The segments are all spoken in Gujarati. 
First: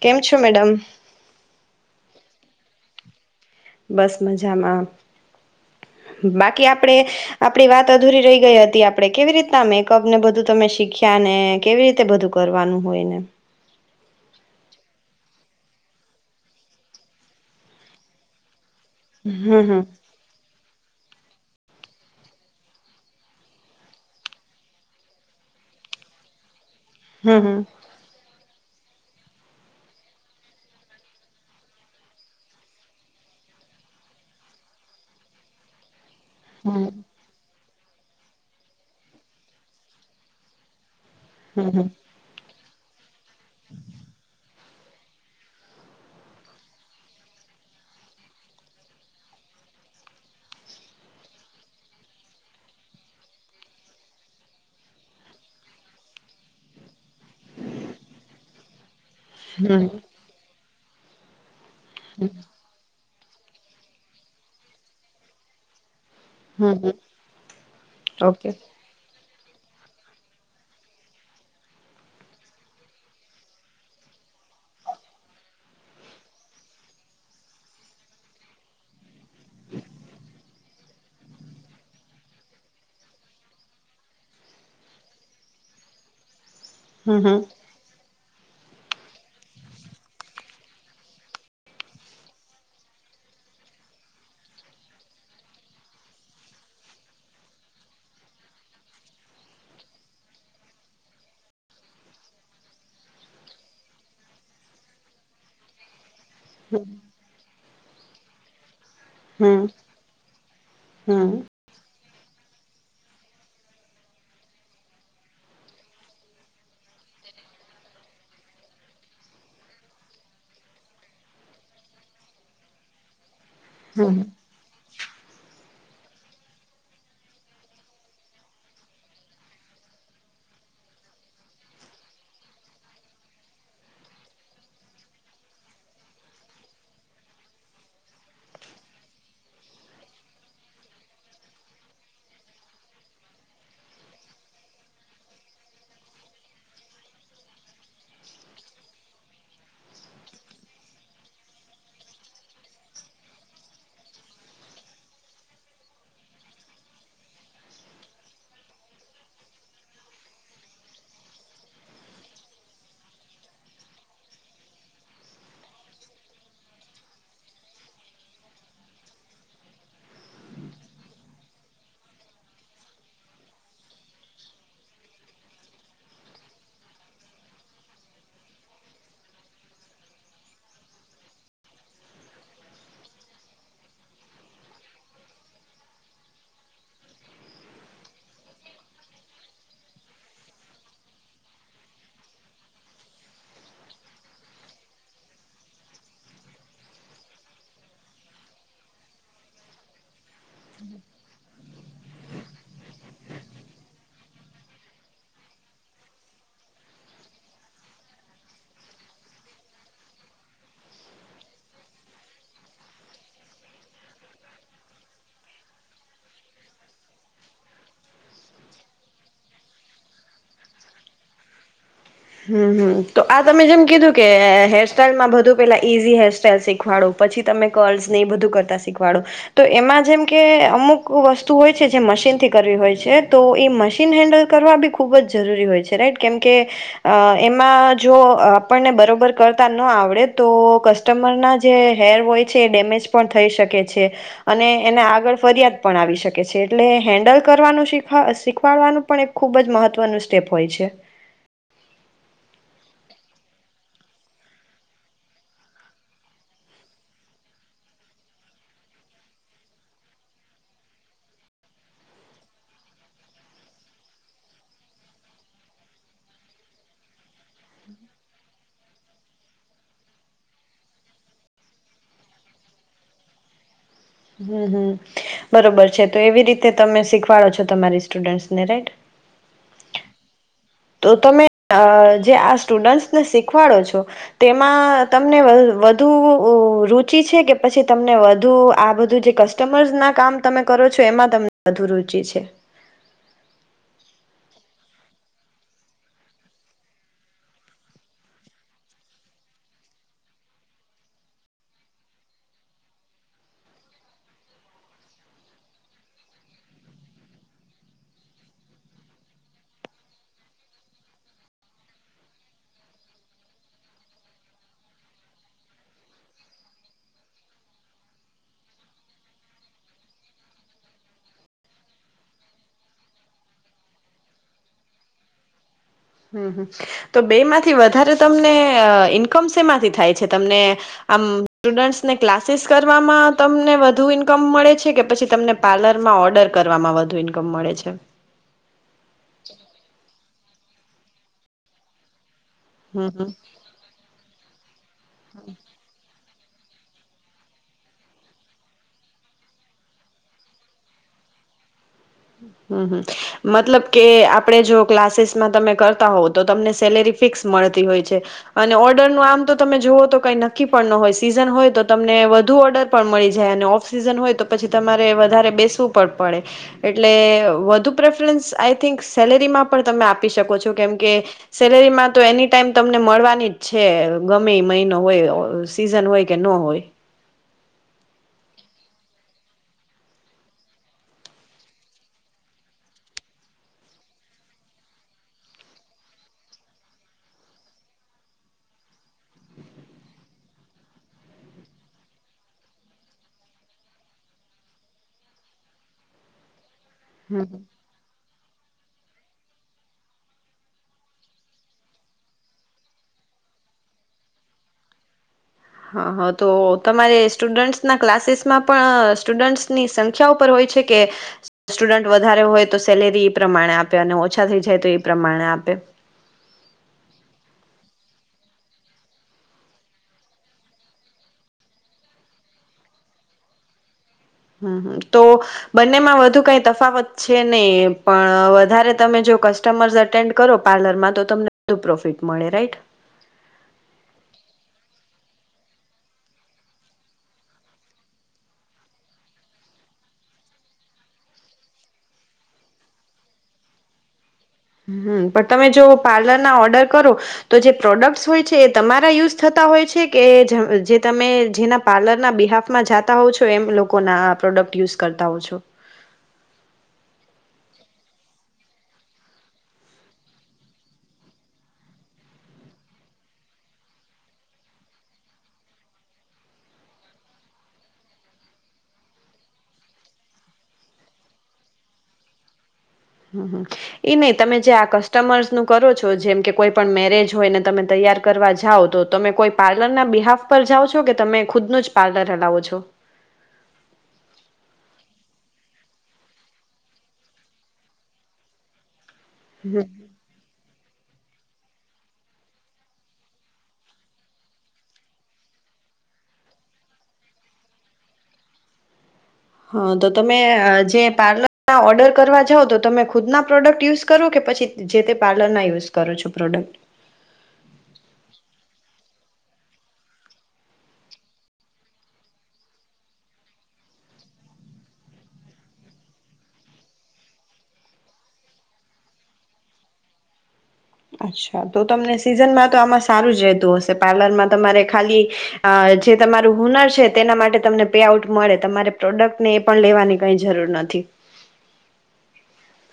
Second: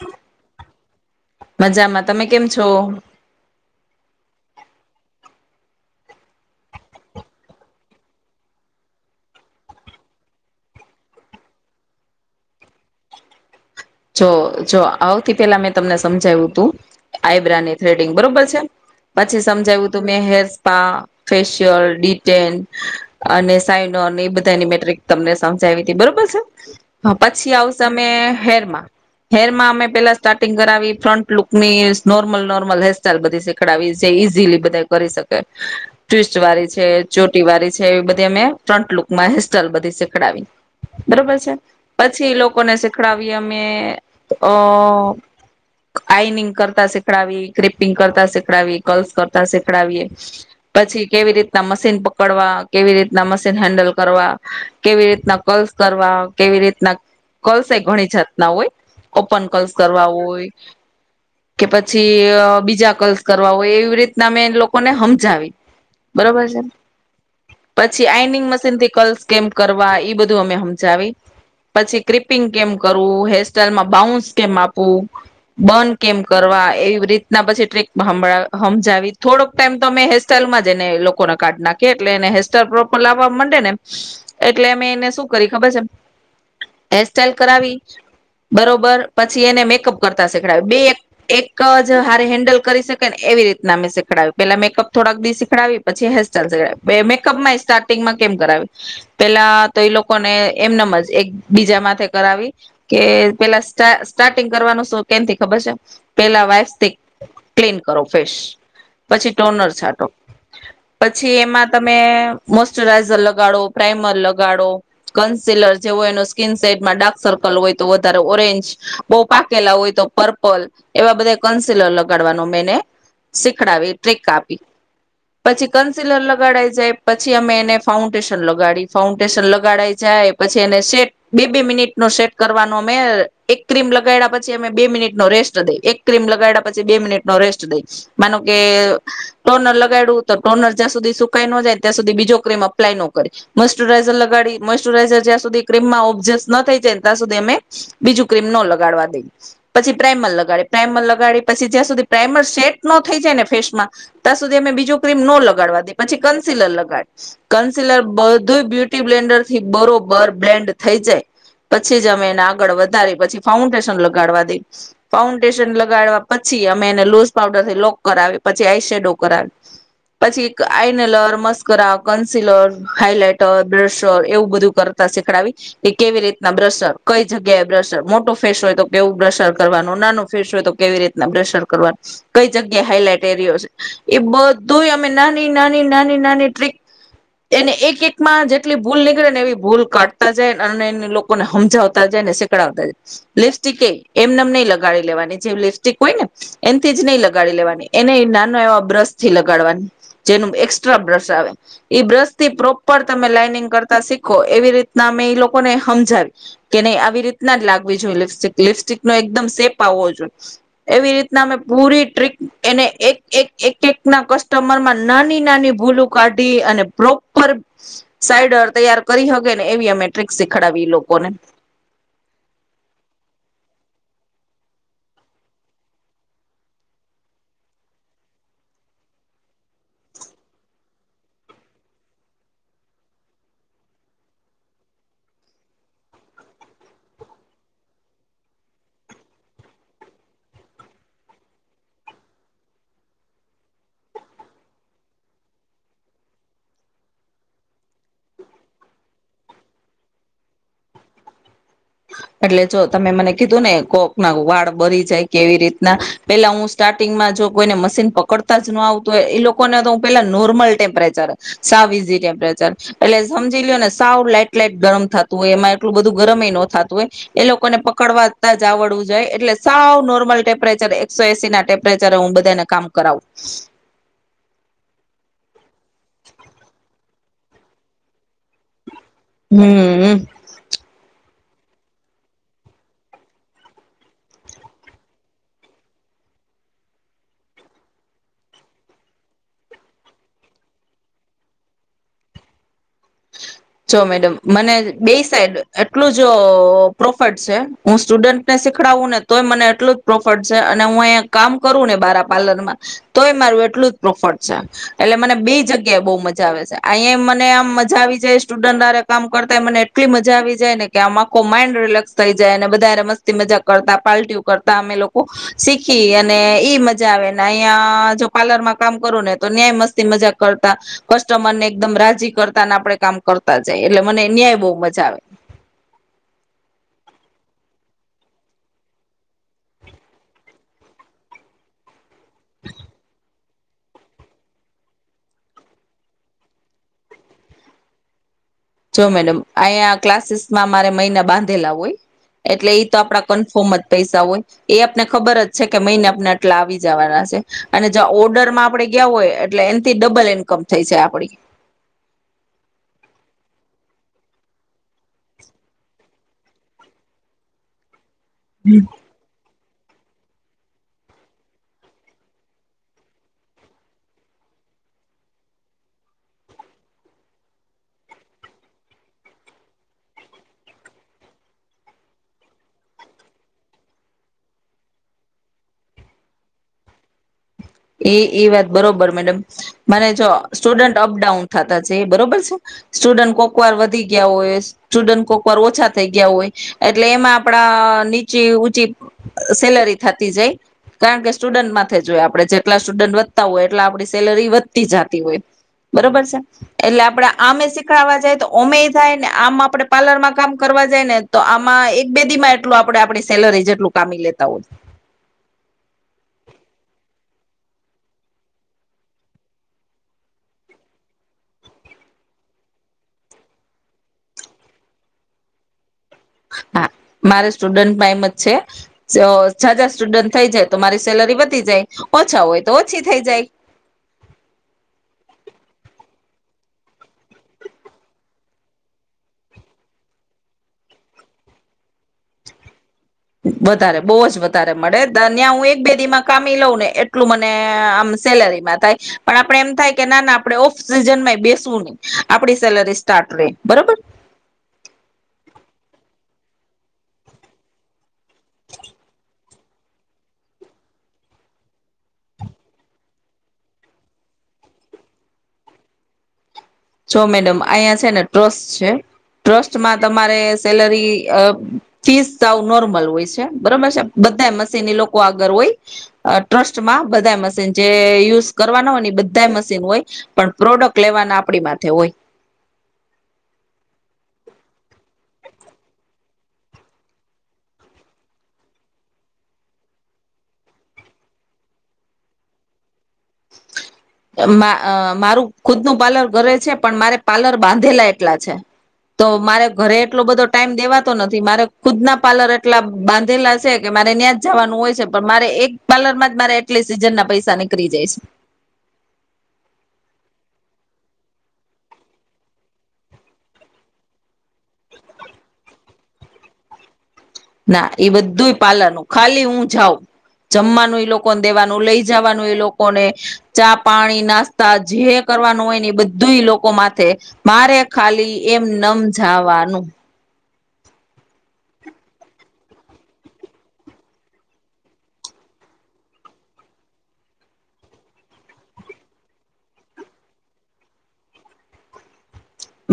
કેમ છો મેડમ મજામાં તમે કેમ છો બસ મજામાં બાકી આપણેે આપડી વાત અધૂરી રહી ગઈ હતી આપણે કેવી રીતના મેકઅપ ને બધું તમે શીખ્યા ને કેવી રીતે બધું કરવાનું હોયને જો જો આવથી પેલા મેં તમને સમજાવ્યું તું આઈબ્રા ની થ્રેડિંગ બરોબર છે પછી હમ હમ સમજાવ્યું તું મે હેરસપા. ફેશિયલ ડીટેન, અને સાયનોન એ બધાની મેટ્રિક તમને સમજાવી હતી બરોબર છે. હા પછી હમ આવમે હેર હેરમાં અમે પેલા સ્ટાર્ટિંગ કરાવી ફ્રન્ટલુક ની નોર્મલ નોર્મલ હેર સસ્ટાઈલ બધી શીખડાવી જે ઈઝીલી બધા કરી શકે. ટ્સ્ટ વાળી છે હમ ચોટી વાળી છે. એવી બધી અમે ફ્રન્ટ લુકમાં હેસ્ટાઈઇલ બધી શીખડાવી. બરોબર છે, હમ પછી એ લોકો લોકોને શીખડાવીમ મે અ આઈનિંગ કરતા શીખડાવી ક્રિપિંગ કરતા શીખડાવી કલ્સ કરતા શીખડાવીએ, પછી કેવી રીતના મશીન પકડવા કેવી રીતના મશીન હેન્ડલ કરવા, કેવી રીતના કલ્સ કરવા કેવી રીતના કલ્સે ઘણી જાત ના હોય ઓપન હમ કલ્સ હમ કરવા હોય કે પછી બીજા કલ કરવા હોય એવી રીતના અમે લોકોને હમજાવી બરોબર છે હમ હમ પછી આઈનિંગ ઓકે મશીન થી કલ્સ કેમ કરવા ઈ બધું અમે હમજાવી પછી, ક્રિપિંગ કેમ હેરસ્ટાઈલ બાઉન્સ કેમ આપવું, બન કેમ કરવા એવી રીતના પછી ટ્રેક હમજાવી થોડોક ટાઈમ તો હેસ્ટાઈલમાં જ ને લોકોનો કાર્ડ નાખીયે એટલે એને હેસ્ટર પ્રોપર લાવવા મંડે ને એટલે અમે એને શું કરી ખબર છે હમ હેરસ્ટાઈલ હમ કરાવી બરોબર, પછી એને મેકઅપ કરતા શીખડાવ્યું, બે એક જ હારે હેન્ડલ કરી શકે ને એવી રીતના અમે શીખવાડીએ, પેલા મેકઅપ થોડાક દી શીખડી પછી હેરસ્ટાઈલ શીખડી, મેકઅપમાં સ્ટાર્ટિંગમાં કેમ કરાવી પેલા તો એ લોકોને એમનમ જ એક બીજા માથે કરાવી કે પેલા સ સ્ટાર્ટિંગ કરવાનું શું કેન થી ખબર છે? પેલા વાઈસ થી ક્લીન કરો ફેશ પછી હમ ટોનર છાટો, હમ પછી એમાં તમે મોશચરાઈઝર લગાડો, પ્રાઈમર લગાડો, કન્સીલર જેવો એનો સ્કીિન સેટમાં સર્કલ હોય તો વધારે ઓરેન્જ, બહુ પાકેલા હોય તો પર્પલ, એવા બધા. કનસીલર લગાડવાનો મેને શીખડાવી, હમ ટ્રિક આપી, પછી કન્સિલર લગાડાઈ જાય પછી અમે એને ફાઉન્ટેશન લગાડી ફાઉન્ટેશન લગાડાઈ જાય પછી એને સેટ બે બે મિનિટ સેટ કરવાનો અમે એક ક્રીમ લગાડ્યા પછી અમે બે મિનિટ નો રેસ્ટ દઈ એક ક્ર્રીમ લગાડ્યા પછી બે મિનિટ નો રેસ્ટ દઈ માનો કે, ટોનર લગાડું તો ટોનર જ્યાં સુધી સુકાઈ ન જાય ત્યાં સુધી બીજો ક્રીમ અપ્લાય ન કર, મોશચરાઈઝર લગાડી મોશચરાઈઝર જ્યાં સુધી ક્રીમમાં ઓબ્જસ થાય. ત્યાં સુધી અમે બીજું ક્રીમ નો લગાડવા દઈએ, પછી પ્રાાઈમલ લગાડી પ્રાઈમલ લગાડી પછી જ્યાં સુધી પ્રાાઈમલ સેટ ન થઈ જાય ને ફેસમાં, ત્યાં સુધી અમે બીજું ક્રીમ નો લગાડવા દઈએ પછી કન્સિલર લગાડી, કન્સિલર બધું બ્યુટી બ્લેન્ડર થી બરોબર બ્લેન્ડ થઈ જાય. પછી જ અમે એને આગળ વધારી પછી ફાઉન્ટેશન લગાડવા દઈ, ફાઉન્ટેશન લગાડવા પછી અમે એને લુઝ પઉડર થી લોક કરાવી પછી આઈ શેડો કરાવી, પછી એક eyeliner mascara concealer highlighter blusher એવું બધું કરતા શીખડાવી, કે કેવી રીતે બ્રર કઈ જગ્યા એ બ્રશર મોટો ફેસ હોય તો કેવું બ્રશર કરવાનું નાનો ફેસ હોય તો કેવી રીતના બ્રશર કરવાનું, કઈ જગ્યાએ હાઈલાઈટ એરયો છે, એ બધું અમે નાની નાની નાની નાની ટ્રીક, એને એક એક માં જેટલી ભૂલ નીકળે ને એવી ભૂલ કાઢતા જાય અને એ સમતાનેતા લિપસ્ટિક એ એમને નહી લગાડી લેવાની જે લિપસ્ટિક હોય ને, એમથી જ નહી લગાડી લેવાની એને નાનો એવા બ્રશથી લગાડવાની, જેનું એકસ્ટ્રા બ્રશ આવે, એ બ્રશ થી પ્રોપર તમે લાઈનિંગ કરતા શીખો એવી રીતના અમે લોકોને સમજાવી. કે નહી આવી રીતના જ લાગવી જોઈએ લિપસ્ટિક લિપસ્ટિક નો એકદમ સેપ આવવો જોઈએ, એવી રીતના અમે પૂરી ટ્રીક એને એક એક એક એક ના કસ્ટમરમાં નાની નાની ભૂલું કાઢી અને પ્રોપર સાઈડર તૈયાર કરી શકે ને એવી અમે ટ્રીક શીખડી લો. કોને. હમ હમ તો આ તમે જેમ કીધું કે હેરસ્ટાઈલમાં બધું પેલા ઈઝી હેરસ્ટાઈઇલ શીખવાડો પછી તમે કરલ્સ હી બધું કરતા શીખવાડો, તો એમાં જેમ કે અમુક વસ્તુ હોય છે જે મશીન થી કરવી હોય છે તો એ મશીન હેન્ડલ કરવા બી ખૂબ જ જરૂરી હોય છે રાઈટ કેમકે. એમાં જો આપણને બરાબર કરતા ન આવડે તો કસ્ટમરના જે હેર હોય છે એ ડેમેજ પણ થઈ શકે છે, અને એને આગળ ફરિયાદ પણ આવી શકે છે એટલે હેન્ડલ કરવાનું શીખ શીખવાડવાનું પણ એક ખૂબ જ મહત્ત્વનું સ્ટેપ હોય છે. એટલે જો તમે મને કીધું ને કોક ના વાળ બરી જાય કેવી રીતના પેલા હું સ્ટાર્ટિંગમાં જો કોઈને મશીન પકડતા જ ન આવતું હોય એ લોકોને તો હું પેલા નોર્મલ ટેમ્પરેચર સાવીઝી ટેમ્પરેચર એટલે સમજી લ લો ને સાવ લાઈટ લાઈટ ગરમ થતું હોય એમાં એટલું બધું ગરમ નો થતું હોય એ લોકોને પકડવાતા જ આવડવું જો એટલે સાવ નોર્મલ ટેમ્પરેચર એક સો એસી ના ટેમ્પરેચર હું બધાને કામ કરાવું હમ હમ બરોબર છે તો એવી રીતે તમે શીખવાડો છો તમારી સ્ટુડન્ટસ ને રાઈટ હમ હ તો તમે જે આ સ્ટુડન્ટસને શીખવાડો છો તેમાં તમને વધુ રુચિ છે કે પછી તમને વધુ આ બધું જે કસ્ટમર્સ ના કામ તમે કરો છો એમાં તમને વધુ રુચિ છે જો મેડમ મને બે સાઈડ એટલું જ પ્રોફિટ છે હું સ્ટુડન્ટને શીખડાવું ને તોય મને એટલું જ પ્રોફિટ છે અને હું અહીંયા કામ કરું ને બારા પાર્લરમાં તોય મારું એટલું જ પ્રોફિટ છે એટલે મને બે જગ્યાએ બહ મજા આવે છે અહીયા મને આમ મા ા આવી જાય સ્ટુડરે કામ કરતા મને એટલી મજા આવી જાય ને કે આમ આખો માઈન્ડ રિલેક્સ થઈ જાય અને બધાારે મસ્તી મજાક કરતા પાર્ટું કરતા અમે લોકો શીખી અને ઈ મજા આવે અહીં જો પાર્લરમાં કામ કરું ને તો ન્યાય મસ્તી મજાક કરતા કસ્ટમર ને એકદમ રાજી કરતા આપડે કામ કરતા જાય એટલે મને ન્યાય બહુ મજા આવે હમ હ તો બે માંથી વધારે તમને ઈન્કમ શેમાંથી થાય છે તમને આમ સ્ટુડન્ટસને ક્લાસીસ કરવામાં તમને વધુ ઈન્કમ મળે છે કે પછી તમને પાર્લરમાં ઓર્ડર કરવામાં વધુ ઈન્કમ મળે છે જો મેડમ અહી આ ક્લાસીસ માં મારે મહિના બાંધેલા હોય એટલે એ તો હમ હમ આપડા કન્ફોર્મ જ પૈસા હોય એ આપને ખબર જ છે કે મહિને આપના એટલા આવી જવાના છે અને જ ઓર્ડર માં આપણેે ગયા હોય એટલે એનાથી ડબલ ઇન્કમ થઈ છે આપડી હમ હમ મતલબ કે આપડે જો ક્લાસીસમાં તમે કરતા હોવ તો તમને સેલેરી ફિક્સ મળતી હોય છે હમ અને ઓર્ડર નું આમ તો તમે જોુઓ તો કઈ નક્કી પણ ન હોય સીઝન હોય તો તમને વધુ ઓર્ડર પણ મળી જાય અને ઓફ સીઝન હોય તો પછી તમારે વધારે બેસવું પણ પડે એટલે વધુ પ્રેફરન્સ આઈ થિંક સેલેરીમાં પણ તમે આપી શકો છો કેમ કે સેલેરીમાં તો એની ટાઈમ તમને મળવાની જ છે ગમે મહિનો હોય સીઝન હોય કે ન હોય એ એ વાત બરોબર મેડમ મને જો સ્ટુડન્ટ અપડાઉન થતા જ બરોબર છે સ્ટુડન્ટ કોકવાર વધી ગયા હોય સ્ટુડન્ટ કોકવાર ઓછા થઈ ગયા હોય એટલે એમાં આપડા નીચી ઊંચી સેલરી થતી જાય કારણ કે સ્ટુડન્ટમાં જોએ આપડે જે એટલા સ્ટુડન્ટ વધતા હોય એટલે આપણી સેલરી વધતી જતી હોય બરોબર છે એટલે આપડે આમે શીખડવા જાય તો ઓમેય થાય ને આમાં આપડણે પાર્લર માં કામ કરવા જાય ને તો આમાં એક બેદી માં એટલું આપે આપણી સેલરી જેટલું કામી લેતા હો હા હા તો તમારે સ્ટુડન્ટ્સના ક્લાસીસમાં પણ સ્ટુડન્ટ્સની સંખ્યા ઉપર હોય છે કે સ્ટુડન્ટ વધારે હોય તો સેલેરી એ પ્રમાણે આપે અને ઓછા થઈ જાય તો એ પ્રમાણે આપે હા મારે સ્ટુડન્ટ ટમ જ છેજાર સ્ટુડન્ટ થઈ જાય તો મારી સેલરી વધી જાય ઓછા હોય તો ઓછી થઈ જાય હમ હમ તો બંનેમાં વધુ કઈ તફાવત છે નહી પણ વધારે તમે જો કસ્ટમર્સ એટેન્ડ કરો પાર્લરમાં તો તમને વધુ પ્રોફિટ મળે રાઈટ વધારે બહુ જ વધારે મળે ત્યાં હું એક બેદી માં કામી લઉં ને એટલું મને આમ સેલેરીમાં થાય પણ આપડે એમ થાય કે ના ના આપડણે ઓફ સિઝનમાં બેસવું નહી આપડી સેલરી સ્ટાર્ટ રે બરોબર હમ પણ તમે જો પાર્લર ના ઓર્ડર કરો તો જે પ્રોડક્ટ હોય છે એ તમારા યુઝ થતા હોય છે કે જે તમે જેના પાર્લરના બિહાફમાં જતા હોવ છો એમ લોકોના આ પ્રોડક્ટ યુઝ કરતા હો છો જો મેડમ અહીંયા છે ને ટ્રસ્ટ છે ટ્રસ્ટમાં તમારે સેલરી ફીસ આવું નોર્મલ હોય છે બરોબર છે બધા મશીન એ લોકો આગળ હોય ટ્રસ્ટમાં બધા મશીન જે યુઝ કરવાના હોય ને બધા મશીન હોય પણ પ્રોડક્ટ લેવાના આપડી તેઠય હમ હ એઈ નહી તમે જે આ કસ્ટમર્સ નું કરો છો જેમ કે કોઈ પણ મેરેજ હોય ને તમે તૈયાર કરવા જાઓ તો તમે કોઈ પાર્લર ના બિહાફ પર જાઓ છો કે તમે ખુદનું જ પાર્લર હલાવો છો મારું ખુદ ન પાર્લર ઘરે છે પણ મારે પાર્લર બાંધેલા એટલા છે તો મારે હમ ઘરે એટલો બધો ટાઈઇમ દેવા નથી મારે ખુદ ના પાર્લર એટલા બાંધેલા છે કે મારે ત્યાં જ જવાનું હોય છે પણ મારે એક પાર્લર માં જ મારે એટલી સીઝન ના પૈસા નીકળી જાય છે હા તો તમે જે પાર્લરના ઓર્ડર કરવા જાાવ તો તમે ખુદના પ્રોડક્ટ યુઝ કરો કે પછી જે તે પાર્લરના યુઝ કરો છો પ્રોડક્ટ ના એ બધું પાલનનું ખાલી હું જાઉં જમવાનું એ લોકોને દેવાનું લઈ જવાનું એ લોકોને ચા પાણી નાસ્તા જે કરવાનું હોય ને એ બધું લોકો માથે મારે ખાલી એમ નમજાવાનું અચ્છા તો તમને સિઝનમાં તો આમાં સારું જ રહેતું હશે પાર્લરમાં તમારે ખાલી જે તમારું હુનર છે તેના માટે તમને પેઆઉટ મળે તમારે પ્રોડક્ટને એ પણ લેવાની કઈ જરૂર નથી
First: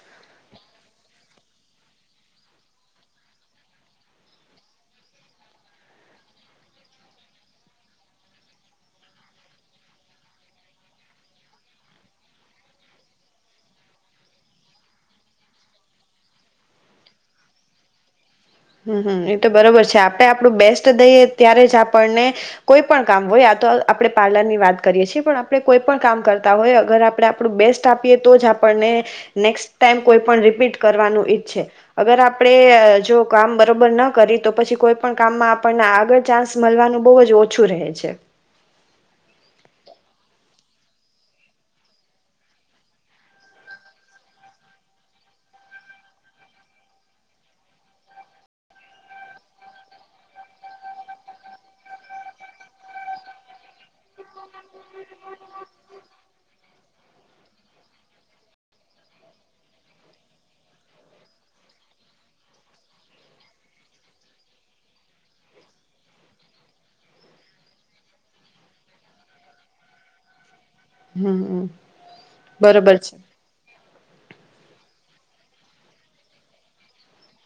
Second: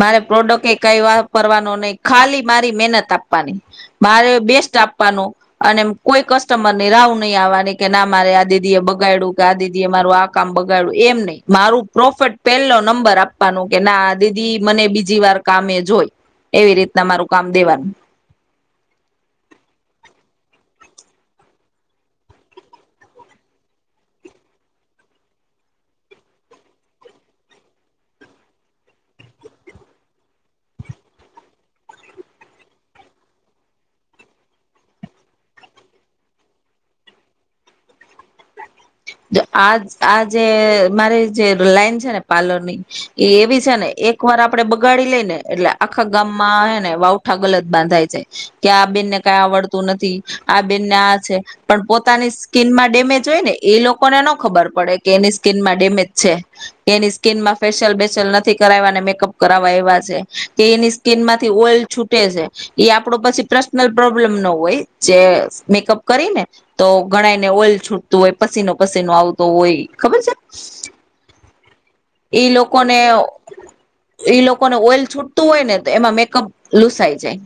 મારે પ્રોડક્ટ એ કઈ વાપરવાનો નહીિ ખાલી મારી મહેનત આપવાની મારે બેસ્ટ આપવાનું અને કોઈ કસ્ટમરની રાાવ નહીિ આવવાની કે ના મારે આ દીદી એ બગાડું કે આ દીદી એ મારું આ કામ બગાડું એમ નહીિ મારું પ્રોફિટ પહેલો નંબર આપવાનું કે ના આ દ મને બીજી વાર કામે જોય એવી રીતના મારું કામ દેવાનું હમ હમ એ તો બરોબર છે આપણે આપણું બેસ્ટ દઈએ ત્યારે જ આપણને કોઈ પણ કામ હોય આ તો આપણે પાર્લર ની વાત કરીએ છીએ પણ આપણે કોઈ પણ કામ કરતા હોય અગર આપણે આપણું બેસ્ટ આપીએ તો જ આપણને નેક્સ્ટ ટાઈમ કોઈ પણ રીપીટ કરવાનું ઈચ્છે અગર આપણે જો કામ બરોબર ના કરી તો પછી કોઈ પણ કામમાં આપણને આગળ ચાન્સ મળવાનું બહુ જ ઓછું રહે છે આ આ જે મારી જે લાઈન છે ને પાર્લર ની એ એવી છે ને એક વાર આપડે બગાડી લઈ ને એટલે આખા ગામમાં હ ને વાવઠા ગલત બાંધાય છે કે આ બેનને કઈ આવડતું નથી આ બેનને આ છે પણ પોતાની સ્કીિન માં ડેમેજ હોય ને એ લોકોને ન ખબર પડે કે એની સ્કીિનમાં ડેમેજ છે, કે એની સ્કીિનમાં ફેશિયલ બેેશિયલ નથી કરાવવા અને મેકઅપ કરાવવા એવા છે, કે એની સ્કીિન માંથી ઓઇલ છૂટે છે, એ આપડો પછી પર્સનલ પ્રોબ્લેમ ન હોય જે મેકઅપ કરીને, તો ગણાયને ઓઇલ છૂટતું હોય. પસીનો પસીનો આવતો હોય ખબર છે. હમમ ઈ લોકોને બરોબર છે. ઈ લોકોને ઓઇલ છૂટતું હોય ને તો એમાં મેકઅપ લુસાઈ જાય.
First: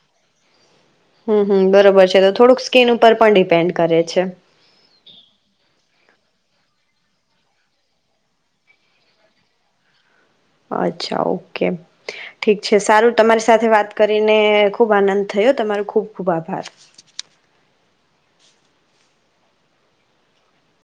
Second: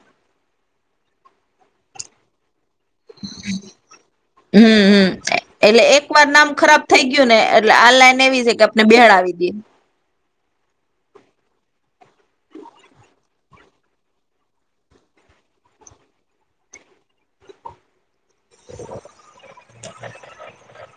હમ હમ બરોબર છે તો થોડુંક સ્કીન ઉપર પણ ડિપેન્ડ કરે છે. હમ હમ એટલે એક એકર નામ ખરાબ થઈ ગયું ને એટલે આ લાઈન એવી છે કે આપને બેણ આવી દઈએ. અચ્છા ઓકે, ઠીક છે સારું તમારી સાથે વાત કરીને ખુબ આનંદ થયો તમારો ખુબ ખુબ આભાર. હ [inaudible]